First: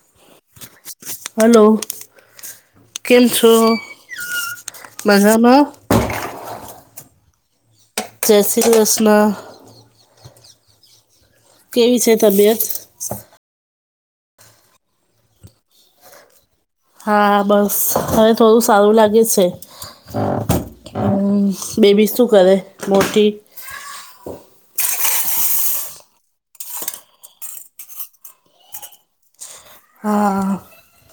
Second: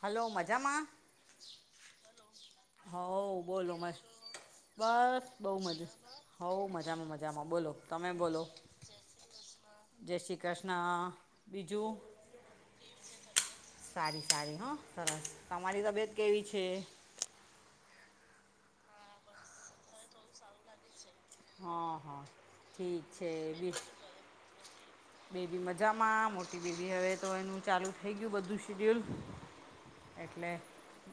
Hello મજામાં? Hello. હ કેમ છો બોલો મસ બસ બહુ મજામાં મજા. હોવ મજામાં મજામાં. બોલો તમે જય બોલો? શ્રી કૃષ્ણ જય શ્રી કૃષ્ણ, બીજું? કેવી છે તબિયત સારી સારી હા સરસ. તમારી તબિયત કેવી છે? હા બસ હવે થોડું સારું લાગે છે. હા બેબી હા શું કરે ઠીક મોટી? [unintelligible] બેબી મજામાં મોટી બેબી હવે તો એનું ચાલુ થઈ ગયું બધું શેડ્યુલ. એટલે હા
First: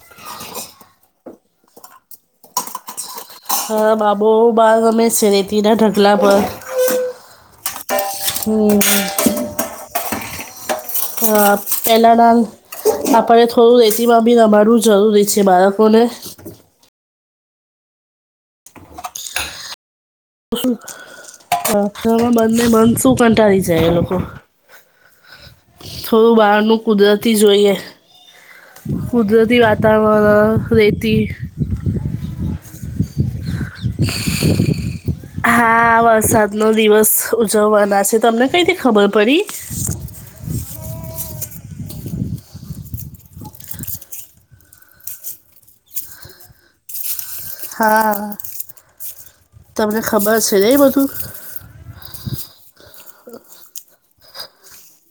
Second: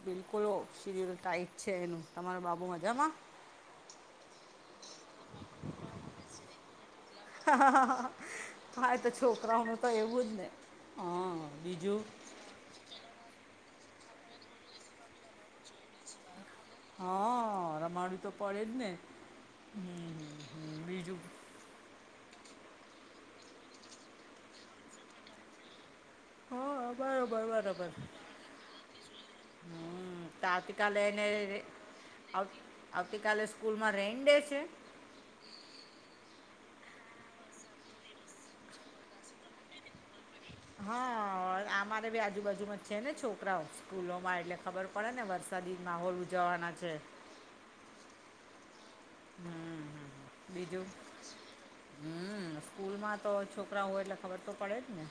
બિલકુલ સીરયલ ટાઈટ છે એનું. તમારો બાબુ મજામાં? હા બાબુ બાર અમે સરેતી ના ઢગલા પર. હ હા એ તો છોકરાઓનું તો એવું જ ને. અ હા બીજું પહેલાના આપણે થોડું રેતી માં બી નબાડવું જરૂરી છે, બાળકોને. હા રમાડું તો પડે જ ને. હમ હમ બીજું [inaudible] શું કંટાળી જાય એ લોકો. થોડું બહારનું હા કુદરતી બરોબર જોઈએ. બરોબર કુદરતી હમ તો વાતાવરણ, આવતીકાલે રેતી. એને આવ આવતીકાલે સ્કૂલમાં રેન ડે છ હા વરસાદ નો દિવસ ઉજવવાના છે, તમને કઈથી ખબર પડી? હા અમારે ભી આજુબાજુમાં છે ને છોકરાઓ સ્કૂલોમાં એટલે ખબર પડે ને વરસાદી માહોલ ઉજવવાના છે. હા હમ તમને હમ ખબર છે ન એ બીજું બધું. હમ સ્કૂલ માં તો છોકરા હોય એટલે ખબર તો પડે જ ને.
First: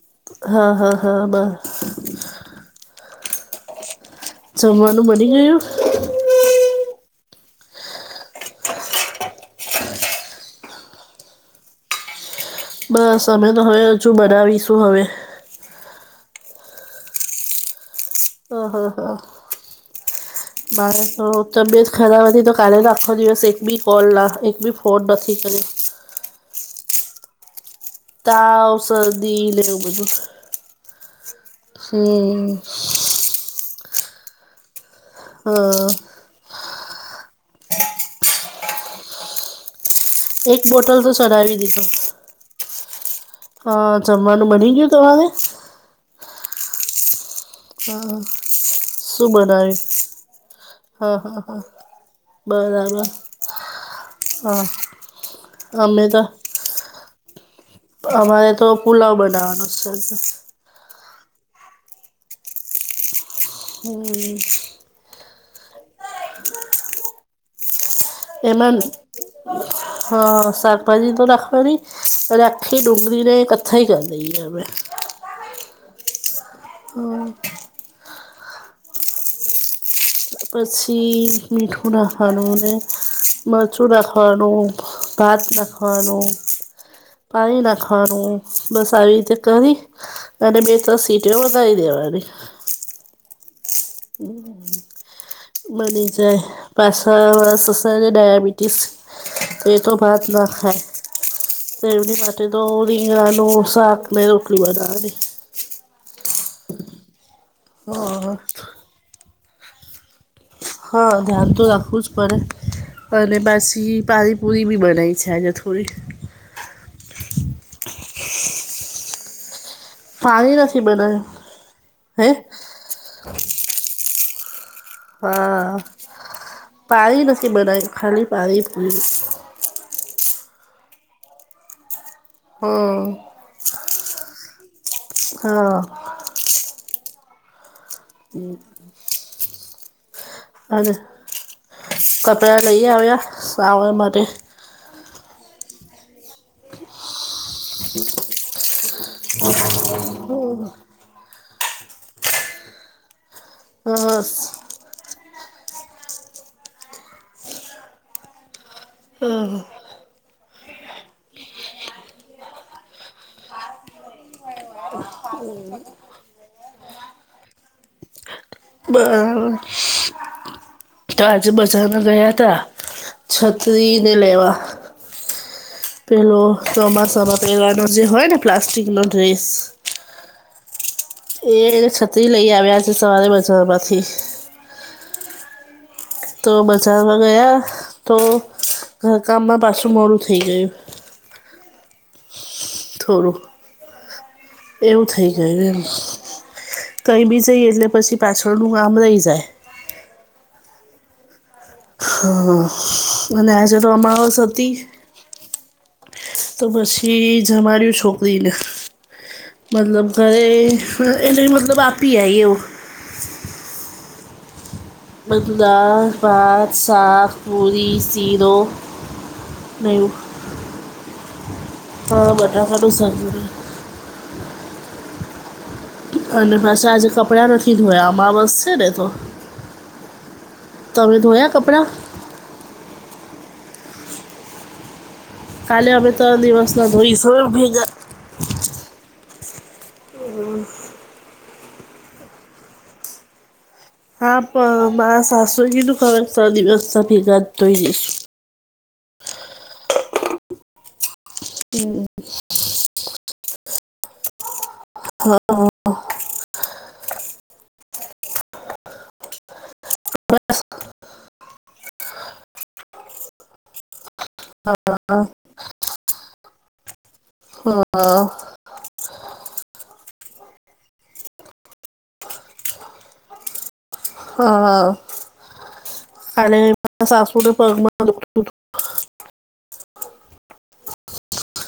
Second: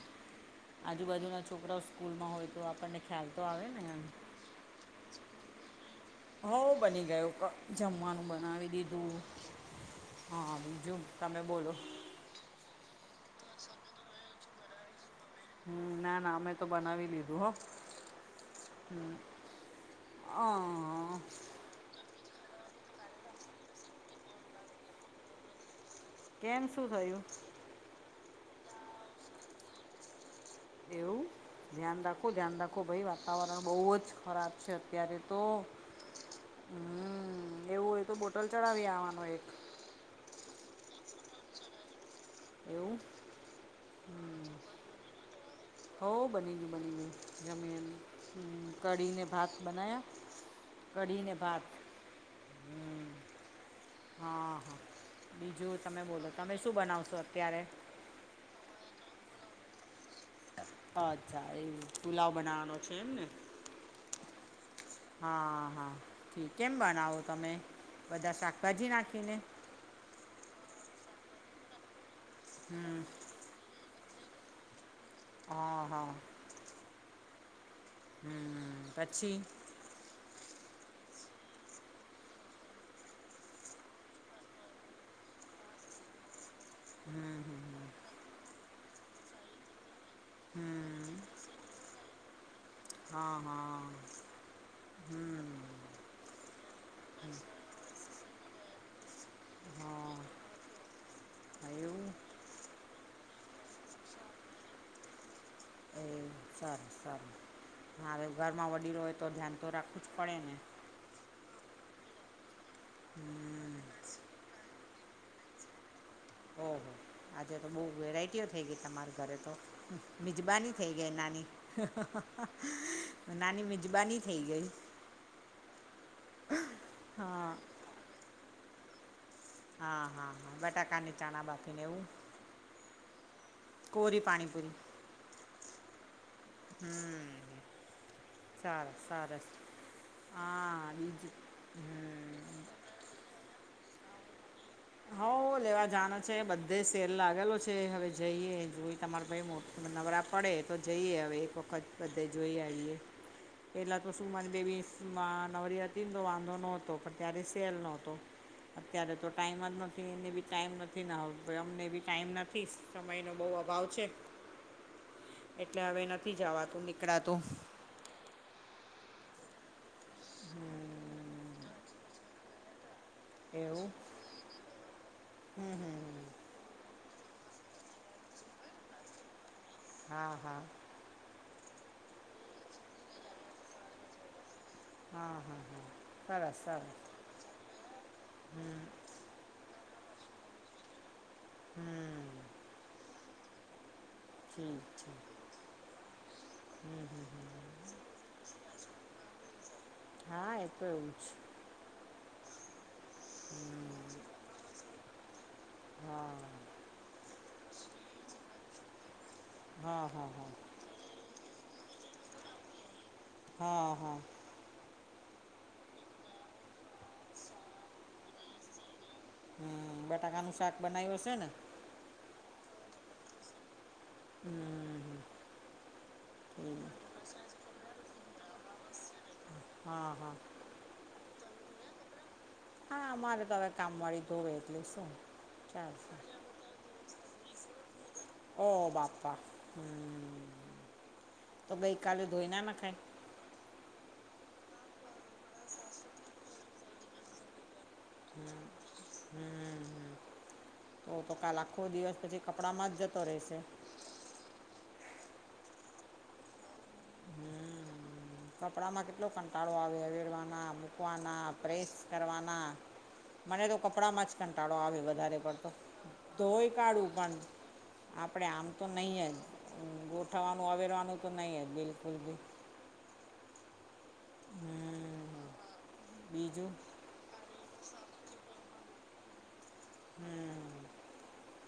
હા હા હા આજુબાજુ બ ના છોકરાઓ સ્કૂલમાં હોય તો આપણને ખ્યાલ તો આવે ને. જમવાનું બની ગયું? હો બની ગયું જમવાનું બનાવી દીધું. હા બીજું, તમે બોલો? બસ અમે તો હવે હજુ બનાવીશું હવે. હમ ના ના અમે તો બનાવી લીધું હ. હ હ હમ હા મારે હા. તો તબિયત ખરાબ હતી તો કાલેનો આખો દિવસ એક બી કોલ ના એક બી ફોન નથી કર્યો. કેમ શું થયું? તાવ, શરદી નેવું બધું. એવું ધ્યાન રાખો હમ ધ્યાન રાખો ભાઈ આ વાતાવરણ બહુ જ ખરાબ છે અત્યારે તો. હા હમ એવું હોય તો બોટલ ચડાવી આવાનો એક. એક બોટલ તો ચડવી દીધો. એવું? હા. જમવાનું બની ગયું તમારું? હોઉ બની ગયું બની ગયું જમી કઢી શું ને ભાત બનાવ્યું બનાયા. હા હા હા બરાબર. હા હા બીજું તમે અમે તો બોલો તમે શું બનાવશો અત્યારે? અમારે તો પુલાવ બનાવવાનો છે. અચ્છા એ ચુલાવ બનાવાનો છે એમ ને? હમ. હા હા, કેમ બનાવો તમે? બધા એમાં શાકભાજી નાખીને હ શાકભાજી તો રાખવાની રાખી હમ ડુંગી ને એ કથઈ કર દઈ એ મે હા હા હમ હ પછી પછી મીઠું નાખાવાનું અને મરચું નાખવાનું ભાત નાખવાનું હમ પાણી હમ નાખવાનું બસ આવી રીતે કરી હમ અને બે ત્રણ હમ સીટી વધારી દેવાની હા હા હમ બની જાય પાછળ વાળા સુસા ડાયાબી ટીસ તો એ તો હા ભાત ના ખાય તો એવું એમની માટે તો રીંગણાનું સાકને રોટલી બનાવાની એ સારું સારું હવે હા ઘરમાં વડીલો હોય તો ધ્યાન તો રાખવું જ પડે ને. હા ધ્યાન તો રાખવું જ પડે અને હમ પછી પાણીપુરી બી બનાવી અચછાજ થોડી ઓહ આજે તો બહુ વેરાયટીઓ થઈ ગઈ તમારા ઘરે તો. પાણી મિજબાની નથી થઈ ગઈ બનાવ્યું નાની. હે નાની મિજબાની થઈ ગઈ. હા પાળી નથી હા બનાવી ખાલી પાળી પી હા હા હા બટાકા ની ચાણા બાફીને એવું? હમ કોરી પાણીપુરી હા હમ સારું સરસ. હ હા બીજું હમ કપડા લઈ આવ્યા આવ્યા સાવન માટે? હ લેવા જાવન છે બધે સેલ લાગેલો છે હવે જઈએ જોઈ તમારે ભાઈ મોટ નવરા પડે તો જઈએ હવે એક વખત બધે જોઈ આવીએ. પેલા તો હસ શું મારી બેબી નવરી હતી ને તો વાંધો નહોતો પણ ત્યારે સેલ નતો અત્યારે તો ટાઈમ જ નથી એને બી ટાઈમ નથી હવે અમને બી ટાઈમ નથી સમયનો બહુ અભાવ છે. [unintelligible] [unintelligible] એટલે હવે નથી જવાતું નીકળાતું. બરાબર હમ તો આજે બજારમાં ગયા તા એવું છત્રીને લેવા. હમ હમ પેલો ચોમાસામાં પહેરવાનો જે હોય ને પ્લાસ્ટિક નો ડ્રેસ. હા હા એ છત્રી લઇ આવ્યા છે સવારે બજારમાંથી હા હા હા તો સરસ સરસ બજારમાં ગયા તો હમ ઘરકામમાં પાછું મોડું થઈ ગયું. હમ થોડું ઠીક એવું છે થઈ ગયું એમ હમ કઈ બીજ જઈએ એટલે પછી પાછળનું આમ રહી જાય. હા એ તો એવું જ. હા અને આજે તો હમ અમાવસ હતી. હા તો પછી જ અમારી છોકરીને મતલબ હા હા ઘરે હા એને મતલબ આપી આએ એવુ હા હા બઘુ દાર, ભાત, સાક, પૂરી, શીરો ને હમ્મ, એવું બટાકાનું શાક બનાયું હશે ને? હા બટાકાનું શાક બનાયું. હમ્મ. અને પાશા આજે કપડાં નથી ધોયા અમાવસ છે ને તો. હા હા. તમે ધોયાં કપડાં? હા, અમારે તો અવે કામવાળી ધોવે એટલે શું? કાલે અમે ચાલશે તો દિવસના ધોઈશ હવે ભેગાં ઓહ બાપા! હમ્મ તો ગઈકાલે ધોઈ ના નખાય? હા પણ મારા સાસુએ કીધું ત ત્રણ દિવસના ભેગાં જ ધોઈ દઈશ. હમ્મ, તો તો કાલ આખો દિવસ પછી કપડાંમાં જ જતો રહેશે. હ [unintelligible] હમ્મ, કપડામાં કેટલો કંટાળો આવે વેરવાના મૂક વાના, પ્રેસ કરવાનાં. મને તો કપડાંમાં જ કંટાળો આવે વધારે પડતો ધોય કાઢું. પણ હા આપણેે આમ તો નય જ ગોઠવવાનું, અવેરવાનું તો નય જ બિલ કુલ બી. હા હમ કાલે બીજું સાસુને પગમાં દુઃખતું તું. હમ્મ.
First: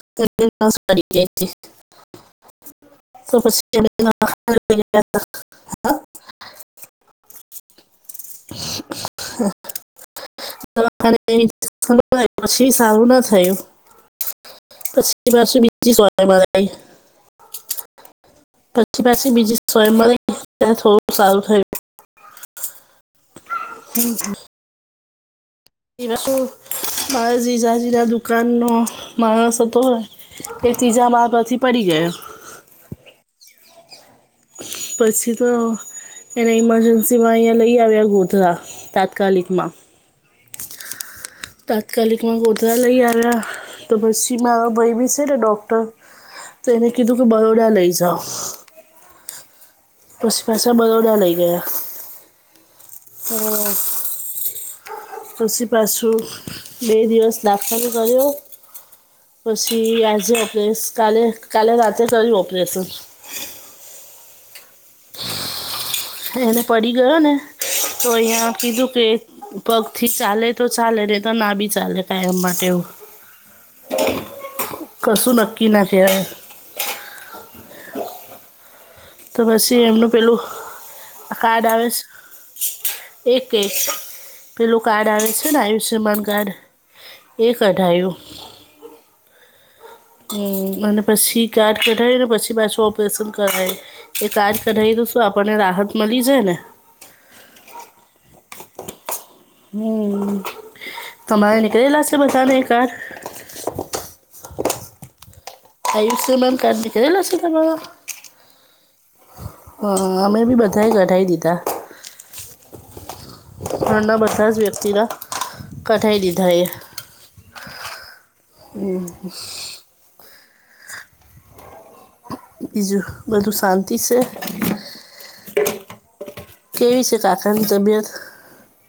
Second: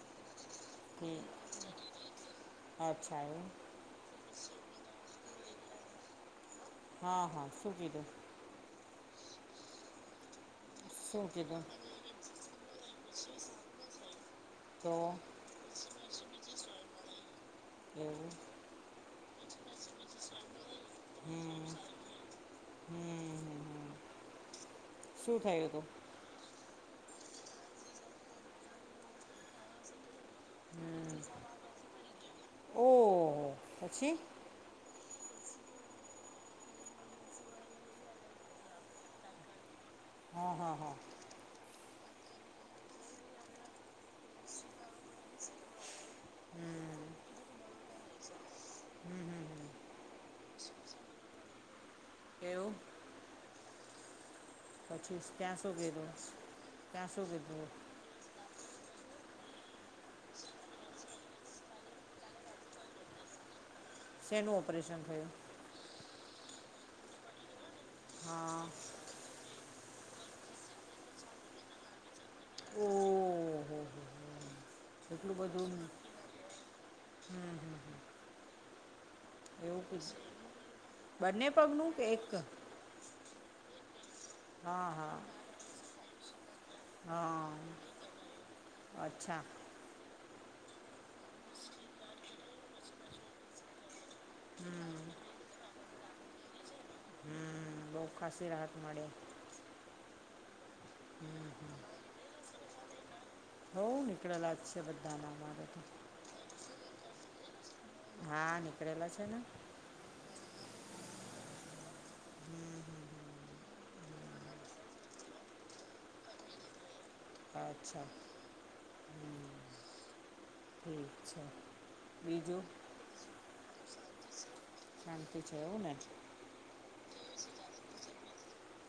તે તો અચ્છા એવું નસ [inaudible] [inaudible] હ હ શું કીધું? [inaudible] [inaudible] શું કીધું પછી સારું ન થયું. તો પછી પાછું બીજી સોય મરાઈ. એવું! પછી પાછી બીજી સોય મરાઈ ત્યારે થોડુંક સારું થયું. હમ હમ હમ હમ [unintelligible] શું થયું તું? એમાં શું મારા જીજાજીના દુકાનનો માણસ હતો. એ ત્રીજા માળ પરથી પડી ગયો. ઓહોહો! પછી? પછી તો એને ઈમરજન્સીમાં અહીંયા લઈ આવ્યા ગોધરા તાત્કાલિકમાં. અ હ હ. તાત્કાલિકમાં ગોધરા લઈ આવ્યાં. તો પછી મારો ભય બી છે ને ડોક્ટર તો એને કીધું કે બરોડા લઈ જાવ. પછી પાછાં બરોડા લઈ ગયાં એવું હમ્મ. પછી ત્યાં પસી શું કીધું પાછું બે ત્યાં શું દિવસ કીધું દાખલ કર્યો. પછી આજે એટલે કાલે કાલે રાત્રે કર્યુ ઓપરેશન. શેનું ઓપરેશન થયું? એને પડી ગયોને તો અહિયાં હા કીધું કે પગથી ચાલે તો ચાલે નહિં તો ના બી ચાલે. એમ માટે એવું ઓહો હો એટલું કશું નક્કી બધું ના કહેવાય. તો એવું પસી એમનું કીધું પેલું બંને કાર્ડ આવે પગનું શ કે એક એ કેય પેલું હા કાર્ડ આવે છ. છે આયુષ્યમાન કાર્ડ. અ એ કઢાયું હ અચ્છા. હમ્મ અને પસી કાર્ડ કઢાયું ને પછી પાછું ઓપરેશન કરાયું. એ પાસ કઢાવી તો શું આપણને રાહત મળી જાય ને હમ બહુ ખાાસી રાહત મળે હમ, તમારે નીકળેલા છે બધા ને એ કાડૅ હો, નીકળેલા જ છે બધા ના અમારે તો આયુષ્યમાન કાડૅ નિકળેલા સે તમારે હા, નીકળેલા છે ને હ, અમે બી બધા એ કઢાવી દીધા [unintelligible] ઘરના બધા જ વ્યક્તિના કઢાઈ દીધા એ અચ્છા હમ એવું છે બીજું બધું શાંતિ સે શાંતિ છે હો ને કેવી સે કાકાની તબિયત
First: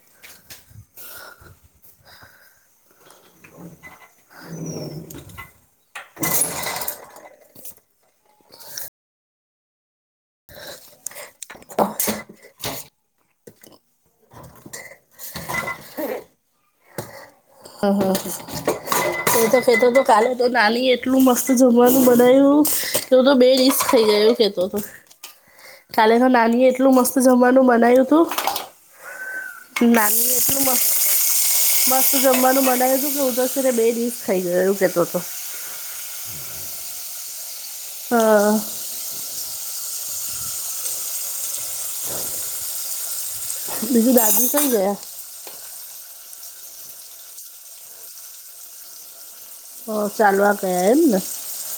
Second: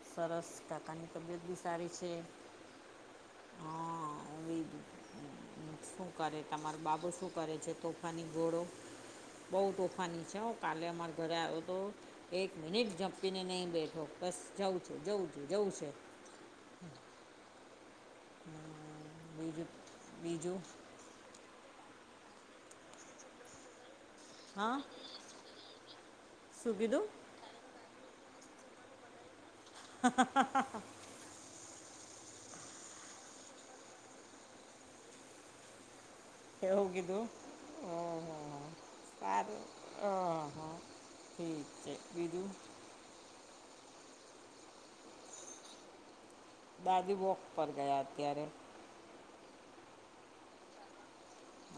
સરસ, કાકાની તબિયત બી સારી છે હા એ શું કરે, તમારું બાબુ શું કરે છે તોફાની ઘોડો બહુ તોફાની છે હો કાલે અમાર ઘરે આયો તો એક મિનિટ જપ્પીને નહી બેઠો બસ જઉં છું, જઉં છું, જવં સે હહા હ એ તો કેતો તો કાલે તો નાલીર એટલું મસ્ત જમવાનું બનાયું, તુ તો બે ડીસ ખઈ જાય કેતો હા તો, કાલેહ નાની એ શું એટલું કીધું મસ્ત જમવાનું બનાયું તું, નાની એટલું મસ્ત મસ્ત જમવાનું બનાયુ તું કે હું તો બે દિસ ખાઈ ગયો એવું કેતો તો એવું કીધું, હ, હ, હા હ કાર હઅ, ઠીક છે બીજું બીજું દાદી કઈ ગયા દાદી વોક પર ગયા અત્યારે હ ચાલવા ગયા એમ ને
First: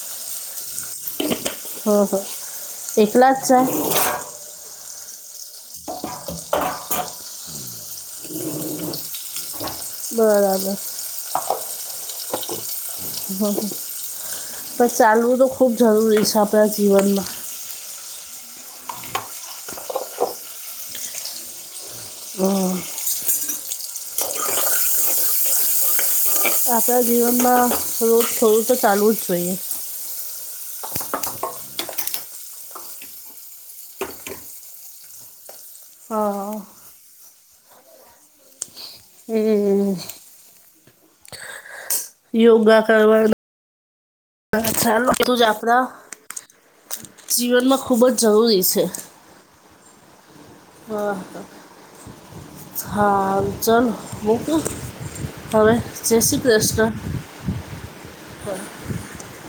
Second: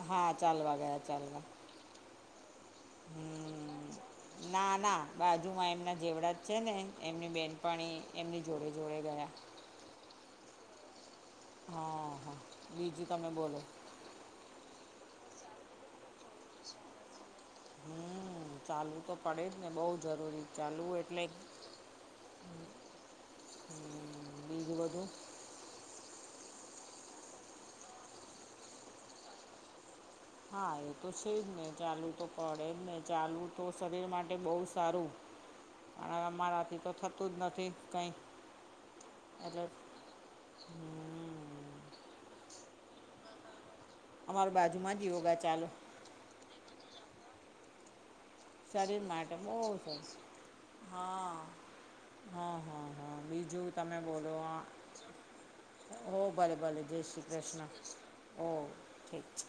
હા, ચાલવા, ગયા ચાલવા હ, હ, એકલા જ હમ ના, ના બાજુમાં એમના જેવડા જ છે ને એમની બેહેનપણી એમની જોડે જોડે ગયા બરાબર હા, હા, બીજું તમે બોલો પણ ચાલવું તો ખુબ જરૂરી છે આપણા જીવનમાં હમ, ચાલવું તો પડે જ ને બહુ જરૂરી ચાલવું એટલે હમ હું બીજું બધુ આપણા જીવનમાં રોજ થોડું તો ચાલવું જ જોઈએ હા એ તો છે જ ને ચાલવું તો પડે જ ને ચાલવું તો શરીર માટે બહુ સારું [unintelligible] આ હા અમારાથી તો થતું જ નથી કાઈ, એ એટલે હમ યોગા કરવાનું અમારી બાજુમાં યોગા [unintelligible] જ ચાલુ આપડા જીવનમાં ખુબ જ જરૂરી છે શરીર માટે બોવ સરસ હા હા હા હા હા બીજું ચાલો તમે બોલો આ મૂકું હવે હો જય શ્રી ભલે ભલે કૃષ્ણ જય શ્રી કૃષ્ના ઓ ઠીક છે.